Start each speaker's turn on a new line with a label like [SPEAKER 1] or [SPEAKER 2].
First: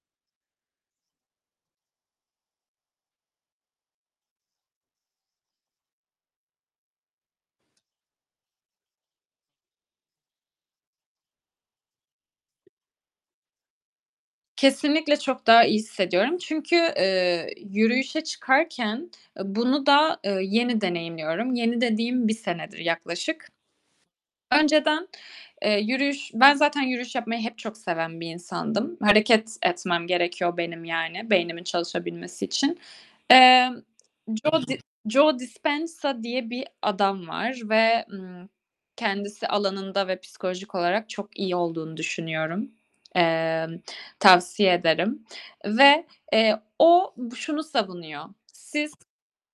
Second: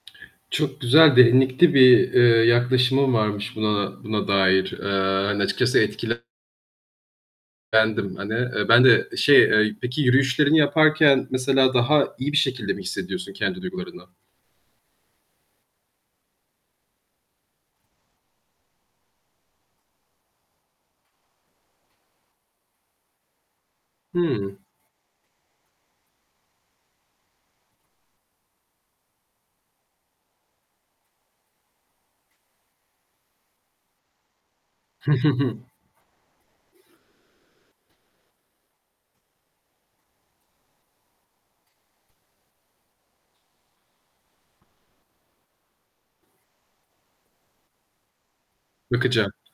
[SPEAKER 1] Çok güzel, derinlikli bir, eee, yaklaşımın varmış buna buna dair. Eee, hani açıkçası etkilen lendim hani. Eee, bende şey, eee, peki yürüyüşlerini yaparken mesela daha iyi bir şekilde mi hissediyorsun kendi duygularınla?
[SPEAKER 2] Kesinlikle çok daha iyi hissediyorum. Çünkü, eee, yürüyüşe çıkarken, eee, bunu da, eee, yeni deneyimliyorum. Yeni dediğim 1 senedir yaklaşık.
[SPEAKER 1] Hıı.
[SPEAKER 2] Önceden, eee, yürüyüş Ben zaten yürüyüş yapmayı hep çok seven bir insandım. Hareket etmem gerekiyor benim yani beynimin çalışabilmesi için. Emm, Joe Di
[SPEAKER 1] Hı hı.
[SPEAKER 2] "Joe
[SPEAKER 1] Hı.
[SPEAKER 2] Dispenza" diye bir adam var ve, ımm, kendisi alanında ve psikolojik olarak çok iyi olduğunu düşünüyorum. Emm, tavsiye ederim ve, eee, o şunu savunuyor: Siz
[SPEAKER 1] Bakacağım.